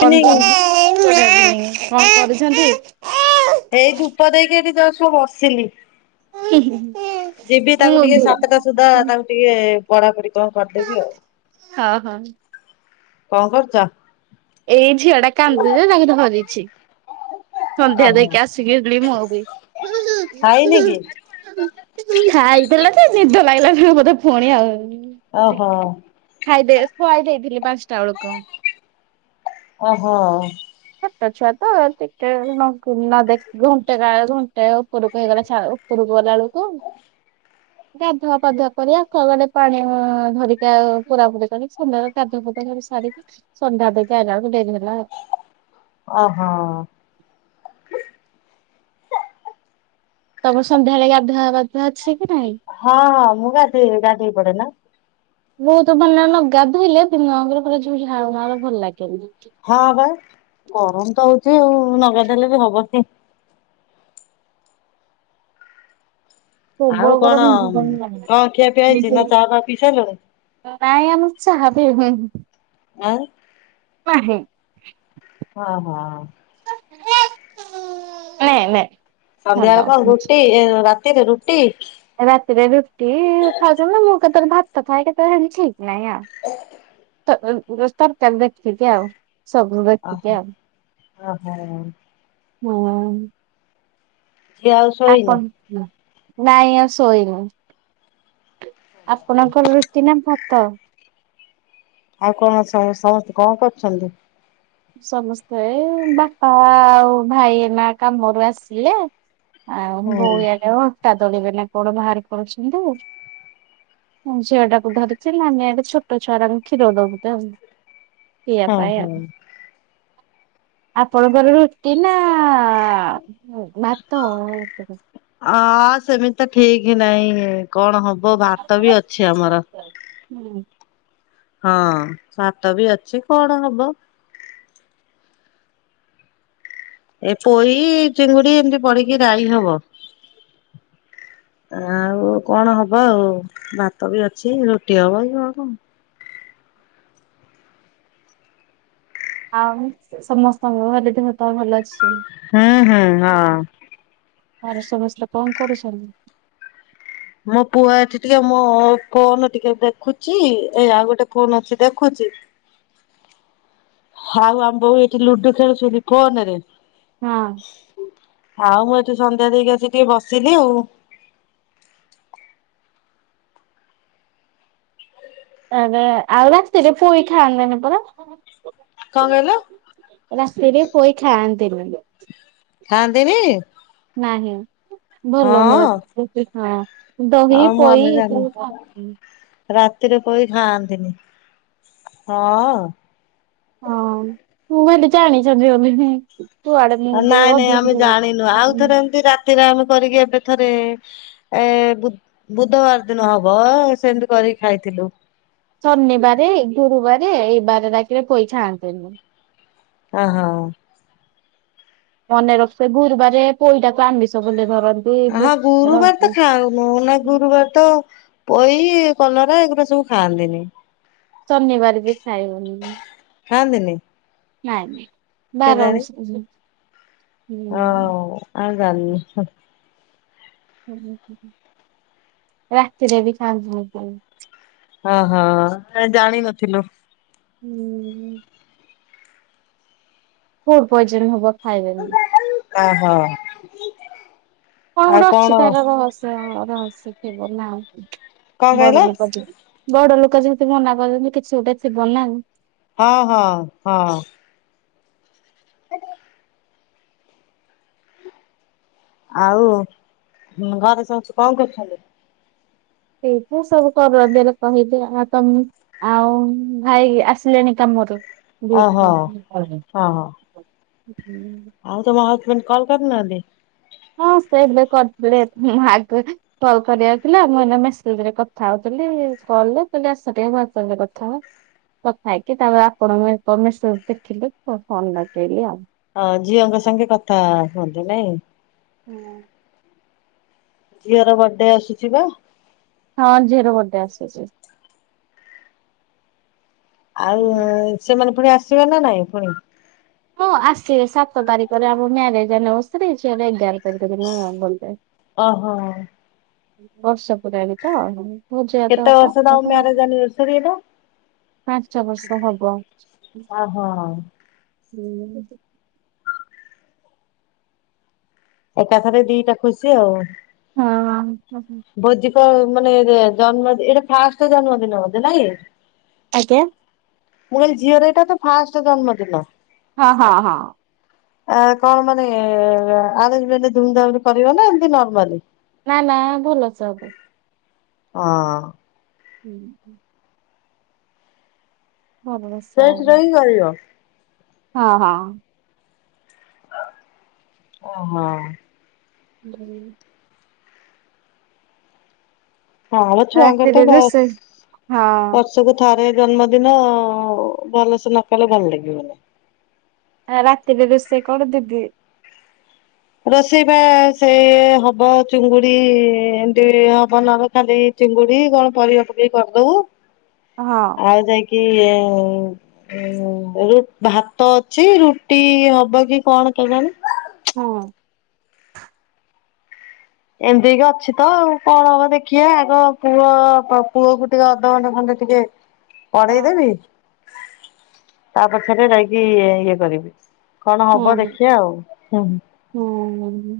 Evening ଏଇ ଧୂପ ଦେଇକି ଏଠି ଜଷ୍ଟ ବସିଲି। ହଁ ଯିବି ତାକୁ ଟିକେ ସାତଟା ସୁଦ୍ଧା ତାକୁ ଟିକେ ପଢାପଢି କଁ କରିଦେବି ଆଉ। [unintelligible] କଁ କରୁଚ। ଏଇ ଝିଅ ଟା କାନ୍ଦୁଚି ଯେ ତାକୁ ଧରିଛି। ସନ୍ଧ୍ୟା ଓହୋ ଦେଇକି ଆସିକିି [unintelligible] ମୁଁ ବି ଖାଇନି କି? [unintelligible] ଖାଇଥିଲା ଯେ ନିଦ ଲାଗିଲା [unintelligible] ବୋଧେ ଫୁଣି ଆଉ ଓହୋ ଖାଇଦେ ଖୁଆଇ ଦେଇଥିଲି ପାନ୍ସଟା ବୋଳୁକୁ। ଓହୋ। ଛୋଟଛୁଆ ତ ଟିକେ [unintelligible] ନ ଦେଖି ଘଣ୍ଟେ କାଳେ ଘଣ୍ଟେ ଉପୁରୁକୁ ହେଇଗଲେ [unintelligible] ଉପୁରୁକୁ ଗଲାଆଳୁକୁ। [inaudible] ଗାଧୁଆ ପାଧୁଆ କରି ଆକ୍ୱାଗାଡରେ ପାଣି ଉଁ ଧରିକି ଆଉ ପୁରା [unintelligible] ସାରିକି ସନ୍ଧ୍ୟା ଦେଇକି ଆଇଲା ଆଳୁକୁ ଡେରୀ ହେଲା। ଅଃ। ତମର ସନ୍ଧ୍ୟାବେଳେ ଗାଧୁଆ ପାଧୁଆ ଅଛି ନାହିଁ। ହଁ ହଁ ମୁଁ ଗାଧେଇବି ଗାଧେଇ ପଡେ ନା। ମୁଁ ତ ମାନେ ନ ଗାଧେଇଲେ ଦିନ ଆଙ୍କର ପୁରା ଯୋଉ ଝାଳ ମାଳ ଭଲ ଲାଗେନି। ହଁ ବା ଗରମତ ହଉଛି ଆଉ ନଗାଧେଇଲେ ବି ହବନି। ଆଉ ପ୍ରବଳ କଣ ଗରମ କଣ ଖିଆ ପିଆ ହେଇଛି ନା ଚା [unintelligible] ଫା ପିଇ ସାରିଲଣି ନାଇଁ ଆମେ ଚାହା ପିଉ। ଆ [unintelligible] ହଁ ହଁ ନେ ନେ ସନ୍ଧ୍ୟାବେଳେ କଣ ଭଲ। ରୁଟି ଏ ରାତିରେ ରୁଟି? ରାତିରେ ରୁଟି ଖାଉଚନ୍ତି ମୁଁ କେତେବେଳେ ଭାତ ଖାଏ କେତେବେଳେ ହେମିତି ଠିକ୍ ନାହିଁ ଆଉ। ତ ତରକାରୀ ଦେଖିକି ଆଉ ସବୁ ଦେଖିକି ଆଉ। ଓ ହୋ। ହୁଁ ଝିଅ ଆଉ ଆ ଶୋଇନି? କଣ ନାଇଁ ଆଉ ଶୋଇନୁ। ଆପଣଙ୍କର ରୁଟି ନା ଭାତ? ଆଉ କଣ ସମ ସମସ୍ତେ କଣ କରୁଛନ୍ତି? ସମସ୍ତେ ବାପା ଆଉ ଭାଇ ନା କାମରୁ ଆସିଲେ। ଆଉ ହୁଁ। ବୋଉ ଏଣେ ଅଟା ଦଳିବେ ନା କଣ ବାହାର କରୁଛନ୍ତି। ଝିଅ ଟାକୁ ଧରିଥିଲା ଆମେ ଏଠି ଛୋଟ ଛୁଆ ଙ୍କୁ କ୍ଷୀର ଦବୁ ତ ଆଉ। ପିଇବା ହଁ ପାଇଁ ହଁ। ଆଉ। ଆପଣଙ୍କର ରୁଟି ନା ଭାତ? ଅ ସେମିତି ତ ଠିକ୍ ନାହିଁ କଣ ହବ ଭାତ ବି ଅଛି ଆମର। ହୁଁ ହଁ ସାତ ବି ଅଛି କଣ ହବ। ଏ ପୋଇ ଚିଙ୍ଗୁଡି ଏମିତି ପଡିକି ରାଇ ହବ। ଆଉ କଣ ହବ ଆଉ ଭାତ ବି ଅଛି ରୁଟି ହବ କି କଣ। ଆଉ ସମସ୍ତଙ୍କ ଘରେ ଦେହପା ଭଲ ଅଛି? ହୁଁ ହୁଁ ହଁ। ଘରେ ସମସ୍ତେ କଣ କରୁଛନ୍ତି? ମୋ ପୁଅ ଏଠି ଟିକେ ମୋ ଫୋନ ଟିକେ ଦେଖୁଛି ଆଉ ଗୋଟେ ଫୋନ ଅଛି ଦେଖୁଛି। ଆଉ ଆମ ବଉ ଏଠି ଲୁଡୁ ଖେଳୁଛନ୍ତି ଫୋନ ରେ ହଁ ଆଉ ମୁଁ ଏଠି ସନ୍ଧ୍ୟା ଦେଇକି ଆସି ଟିକେ ବସିଲି ଆଉ। ଏବେ ଆଉ ରାତିରେ ପୁରୀ ଖାଆନ୍ତିନି ପରା? କଣ କହିଲ? ରାତିରେ ପୋଇ ଖାଆନ୍ତିନି। ଖାଆନ୍ତିନି? ନାହିଁ ଭଲ ନୁହଁ ହଁ ରାତିରେ ଦହି ଆଉ ମୁଁ ପୋଇ ଆମେ ଜାଣିନୁ ଏସବୁ ରାତିରେ ପୋଇ ଖାଆନ୍ତିନି ହଁ। ହଁ। କୁଆଡେ ମୁଁ ଯେ ନାଇଁ ନାଇଁ ଅଧିକ ଆମେ ଜାଣିନୁ ଆଉ ଥରେ ଏମତି ରାତିରେ ଆମେ କରିକି ଏବେ ଥରେ ଏ ବୁଧବାର ଦିନ ହବ ସେମତି କରିକି ଖାଇଥିଲୁ। ଶନିବାର, ଗୁରୁବାର ଏଇ ବାରରାକେ ପୋଇ ଖାଆନ୍ତିନି। ହଁ, ହଁ ମନେ ରଖିଥିବ ଗୁରୁବାର ପୋଇଟାକୁ ଆଇଁଷ ବୋଲି ଧରନ୍ତି। ମୁଁ ନା ଗୁରୁବାର ତ ପୋଇ, କଲରା ଏଗୁରା ସବୁ ଖାଆନ୍ତିନି। ଶନିବାର ବି ଖାଇବନି। ଖାଆନ୍ତିନି? ନାଇଁ ନାଇଁ ବାର କେଜାଣି? ଅନୁସାରେ ହଁ ଆଉ ଜାଣିନି। ହଁ ରାତିରେ ବି ଖାଆନ୍ତିୁନି କି ଓହୋ ଜାଣିିନଥିଲୁ। ହୁଁ। ଫୁଡ ପଏଜନ ହବ ଖାଇଲେନି। ଓ ହୋ। କଣ ଗୋଟେ ଅଛି ତାର ରହସ୍ୟ ରହସ୍ୟ ଥିବ ନା ଆଉ କଣ କହିଲ? ବଡ ଲୋକ ଯିବେ। ବଡ ଲୋକ ଯେମିତି ମନା କରଛନ୍ତି କିଛି ଗୋଟେ ଥିବନା ଆଉ। ହଁ, ହଁ। [unintelligible] ଆଉ ଘରେ ସମସ୍ତେ କଣ କରୁଛନ୍ତି? ସେଇ ସବୁ କର ଦେଲେ କହିବେ ଆଉ ତମେ ଆଉ ଭାଇ ଆସିଲେଣି କାମରୁ? ଓହୋ [inaudible] ହଁ ହଁ ଆଉ ତମ ହଜବେଣ୍ଡ କଲ କରିନାହାନ୍ତି? ହଁ ସେଇ କରିଥିଲେ ଆଗ କଲ୍ କରିବାକୁ ଥିଲା ମୁଁ ଏଇନା ମେସେଜରେ କଥା ହଉଥିଲି କଲ କହିଲି ଆସ ଟିକେ ମେସେଜରେ କଥା ହବା। କଥା ହେଇକି ତାପ ଆପଣଙ୍କୁ ମେସେଜ ଦେଖିଲି ଫୋନ ଲଗେଇଲି ଆଉ। ହଁ ଝିଅଙ୍କ ସାଙ୍ଗେ କଥା ହଅନ୍ତି ନାଇଁ? ହୁଁ ଝିଅର ବର୍ଡେ ଆସୁଛି ପା। ହଁ ଝିଅର ବର୍ଡ଼େ ଆସୁଛି। ଆଉ ହୁଁ। ସେମାନେ ପୁଣି ଆସିବେ ନା ନାଇଁ ପୁଣି? ମୁଁ ଆସିବେ ସାତ ତାରିଖରେ ଆମ ମ୍ୟାରେଜେ ଆନିଭସରି ସେ ଏଗାର ତାରିଖ ଦିନ ମୁଁ ବୋଧେ। ଓହୋ ହଁ। ବର୍ଷ ପୁରାରେ ତ ପୂଜା ତ କେତେ ହବ। ବର୍ଷ ତମ ମ୍ୟାରେଜ ଆନିଭର୍ସରୀ ଏଟା? ପାଞ୍ଚ ବର୍ଷ ହବ। ଓହୋ ଏକାଥରେ ଦିଟା ଖୁସି ଆଉ। ହଁ। ଭୋଜିିକ ମାନେ ଜନ୍ମ ଏଇଟା ଫାଷ୍ଟ ଜନ୍ମଦିନ ବୋଧେ ନାଇଁ? ଆଜ୍ଞା। ମୁ କହିଲି ଝିଅ ର ଏଟା ତ ଫାଷ୍ଟ ଜନ୍ମ ଦିନ? ହଁ, ହଁ, ହଁ। ଆ କଣ ମାନେ ଆରେଂଞ୍ଜମେଣ୍ଟ ଧୁମଧାମରେ କରିବ ନା ଏମିତି ନର୍ମାଲ। ନା ନା ଭଲ ସବୁ। ହଁ। ହୁଁ [unintelligible] ଭଲସେ ସେଇଠ ହବ ରହିଗ ଆ [unintelligible] ହଁ ହଁ। ଓହୋ। ହୁଁ [unintelligible] ହଁ ବଛୁଆଙ୍କର ତ ରାତିରେ ରୋଷେଇ ହଁ ବହୁ- ସବୁ ଥରେ ଜନ୍ମଦିନ ଭଲସେ ନ କଲେ ଭଲ ଲାଗିବନି। ରାତିରେ ରୋଷେଇ କର ଦିଦି? ରୋଷେଇ ବା ସେଇ ହବ ଚୁଙ୍ଗୁଡି ଏମତି ହବ ନହଲେ ଖାଲି - ଚିଙ୍ଗୁଡି କଣ ପରିବା ପକେଇ କରିଦବୁ। ହଁ। ଆଉ ଯାଇକି - ହଁ ଭାତ ଅଛି ରୁଟି ହବ କି କଣ କେଣି- ହଁ। ଏମିତିକି ଅଛି ତ ଆ କଣ ହବ ଦେଖିବା ଆଗ ପୁଅ ପୁଅ କ ଟିକେ ଅଧଘଣ୍ଟେ ଖଣ୍ଡେ - ହ ପଢେଇ ହଁ। ଦେବି ତା ପଛରେ ଯାଇକି ଇଏ କରିବି। କଣ ହୁଁ ହବ ଦେଖିବା ଆଉ ହୁଁ। ହୁଁ।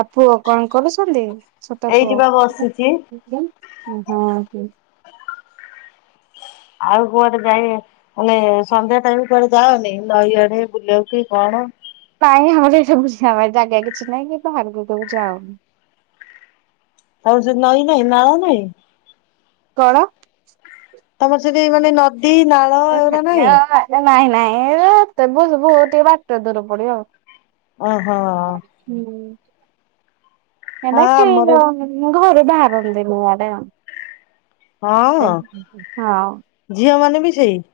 ଆଉ ପୁଅ କଣ କରୁଛନ୍ତି ଛୋଟ ପୁଅ ଏଇଠି ବା ହଁ? ବସିଛି ଆଉ କୁଆଡେ ଯାଇ - ମାନେ ସନ୍ଧ୍ୟା ଟାଇମ କଆେ ଯାାଉନି ନଈଆଡେ ବୁଲଉ କି କଣ? କ ଆମର ଏଇଟା ବୁଝ ଆମ ଜାଗା କିଛି ନାଇଁ କି ତ ଆକୁ ଯାାଉନ। ଆଉ ସେ ନଈଁ ନହିଁ ନାଳ ନାହିଁ। କଣ? ତମର ସେଠି ମାନେ ନଦୀ ନାଳ- ଏଗୁରା ନାହିଁ ନାଇଁ ନାଇଁତେୁ ଟିକେ ବାଟରେ ଦୂର ପଡିବ ଆଉ। ଓହୋ। ହୁଁ ହଁ ଆମର ମାତନ [unintelligible] ମୁଁ ଘରୁ ବାହାରନ୍ତିନୁଆଡେ - ହଁ ହଁ ଝିଅ ମାନେ ବି ସେଇ -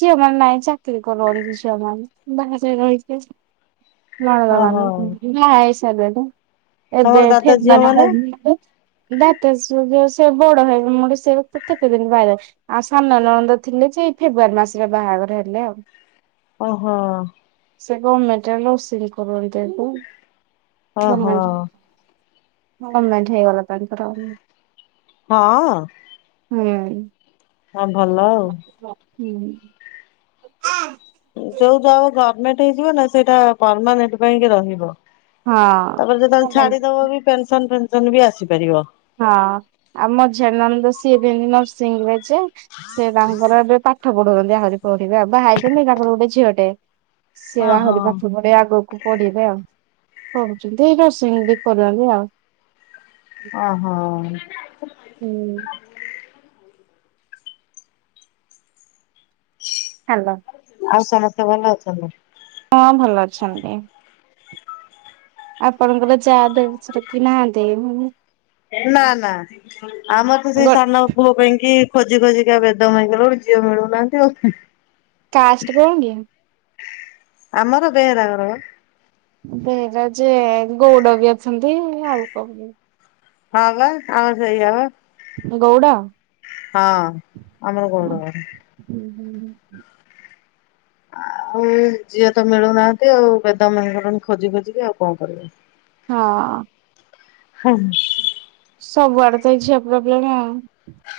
ଝିଅ ମାନ ନାଇଁ ଚାକିରୀ କରଛି ଝିଅ ମାନ ବାହାରେ ରହିଛ। ନଣନ୍ଦ ଓହୋ ମାନେ ବାହାହେଇ ସାରିଲେଣି ଏବେ ତମର ଦାଦା ଏଠି ଝିଅ ମାନେ - ଦତ ସେ ବଡ ହେ ମୁୋ ସେ ତ କେତେ ଦିନ ବାାଇର [unintelligible] ଆଉ ସାନ ନଣନ୍ଦ ଥିଲେ ସେଇ ଫେବୃୁଆାରୀ ମାସରେ ବାହାଘର ହେଲେ ଆଉ। ଓହୋ। ସେ ଗମେଣ୍ଟ ରେ ନର୍ସିଙ୍ଗସ କରନ୍ତି। ଓହୋ ଗମେଣ୍ଟ ହେଇଗଲା ତାଙ୍କର। ହଁ। ହୁଁ। ହଁ ଭଲ ଆଉ। ହୁଁ। ଯୋଉ ଯହା ଗଭର୍ଣ୍ଣମେଣ୍ଟ ହେଇଯିବ ନା ସେଇଟା ପରମାନେେଣ୍ଟ ପାଇଁକି ରହିବ। ତାପରେ ଯେତେବେଳେ ହଁ। ଛାଡିଦବ ବି ପେନସନ ଫେନସନ ବି ଆସିପାରିବ। ହଁ ଆଉ ମଝିଆଣି ନଣନ୍ଦ ସିଏବି ନରସିଂହ ରେ ଯେ। ସେ ତାଙ୍କର ଏବେ ପାଠ ପଢଉଛନ୍ତି ଆହୁରି ପଢିବେ ବାହା ହେଇଛନ୍ତି ତାଙ୍କର ଗୋଟେ ଝିଅଟେ। ସେବା ଓହୋ। ଆହୁରି ପାଠ ପଢିବେ ଆଗକୁ। ପଢିବେ ଆଉ କରୁଛନ୍ତି ନରସିଙ୍ଗ ବି କରନ୍ତି ଆଉ। ଓହୋ। ହୁଁ। ହ୍ୟାଲୋ ଆଉ ସମସ୍ତେ ଭଲ ଅଛନ୍ତି ହଁ ଭଲ ଅଛନ୍ତି ଆପଣଙ୍କର ଯାହା ଦେବର କି ନା ଦେବ ନା ନା ଆମର ତ ସେଇ ଗୋ ସାନ ପୁଅ ପାଇଁ କି ଖୋଜି ଖୋଜିିକି ଆ ବେଦ ମାଇଗଲା ବକୁ ଝି ମିଳନାହାନ୍ତିେ କାଷ୍ଟ କହ କି ଆମର ବେହେରା ଘର ସେରା ଯେ ଗଉଡ ବି ଅଛନ୍ତି ଆଉ କ ହଁ ବା ଆମ ସେଇ ହବ ଗଉଡ଼ା ହଁ ଆମର ଗୋଡର ହୁଁ ହୁଁ ହୁଁ ଆଉ ଝିଅ ତ ମିଳୁନାହାନ୍ତି ଆଉ ବେଦ ମେଙ୍କରଣି ଖୋଜି ଖୋଜିିବି ଆଉ କଣ କରିବ ହଁ ହୁଁ ସବୁଆଡେ ତ ଝିଅ ପ୍ରୋବ୍ଲେମ ଆଉ।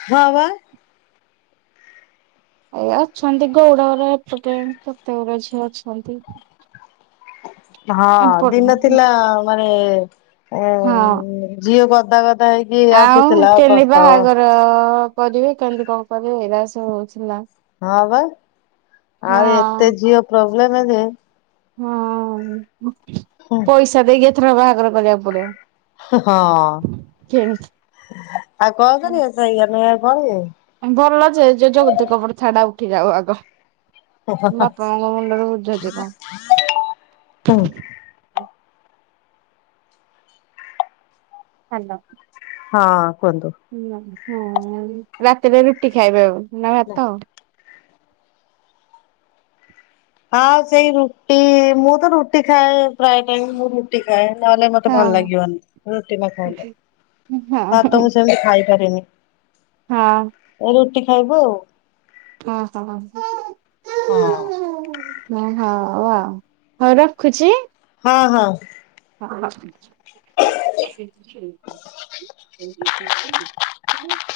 ହଁ ବା। ଏ ଅଛନ୍ତି ଗୌଡଘର ଏପଟେ କେତେଗୁରେ ଝିଅ ଅଛନ୍ତି। ହଁ ଏପଟେ ଦିନ ହଁ। ଥିଲା ମାନେ ଝିଅ ଗଦାଗଦ ହେଇକି ଆଉ ଆସୁଥିଲା କେମିତି ପ୍ରସ୍ତବ। ବାହାଘର କରିବେ କେମିତି କଣ କରିବେ, ଏଇରାସ ହଉଥିଲା। ହଁ ବା ଆଉ ଏତେ ଝିଅ ପ୍ରୋବ୍ଲେମ ହେ ଯେ ହଁ ହଁ ପଇସା ଦେଇକି ଏଥର ବାହାଘର କରିବାକୁ ପଡିବ। ହଁ କିଣି ଆଉ କଣ କରିବ, ସେଇଆ ନୁହେଁ ଆଉ କଣ କି? ଭଲ ଯେ, ଯୋଉ ଯୌତୁକ ପ୍ରଥାଟା ଉଠି ଯାଉ ଆଗ। ବାପା ମାଙ୍କ ମୁଣ୍ଡରେ ବୋଝ ଯିବ। ହୁଁ। ହାଲୋ। ହଁ କୁହନ୍ତୁ? ହଁ ରାତିରେ ରୁଟି ଖାଇବେ ଆଉ, ନା ଭାତ? ଆଉ ସେଇ ରୁଟି ମୁଁ ତ ରୁଟି ଖାଏ ପ୍ରାୟ ଟାଇ ରୁଟି ଖାଏ, ନହେଲେ ମତେ ଭଲ ହଁ। ଲାଗିବନି ରୁଟି ନ ହଁ ଖାଇଲେ। ହଁ ହଁ ତ ମୁଁ ସେମିତି ଖାଇପାରିନି। ହଁ। ଏ ରୁଟି ଖାଇବୁ ଆଉ। ହଁ ହ। ଆଉ ହଉ ଆଉ ହଁ ରଖୁଛି। ହଁ ହଁ। ହଁ [unintelligible] [unintelligible]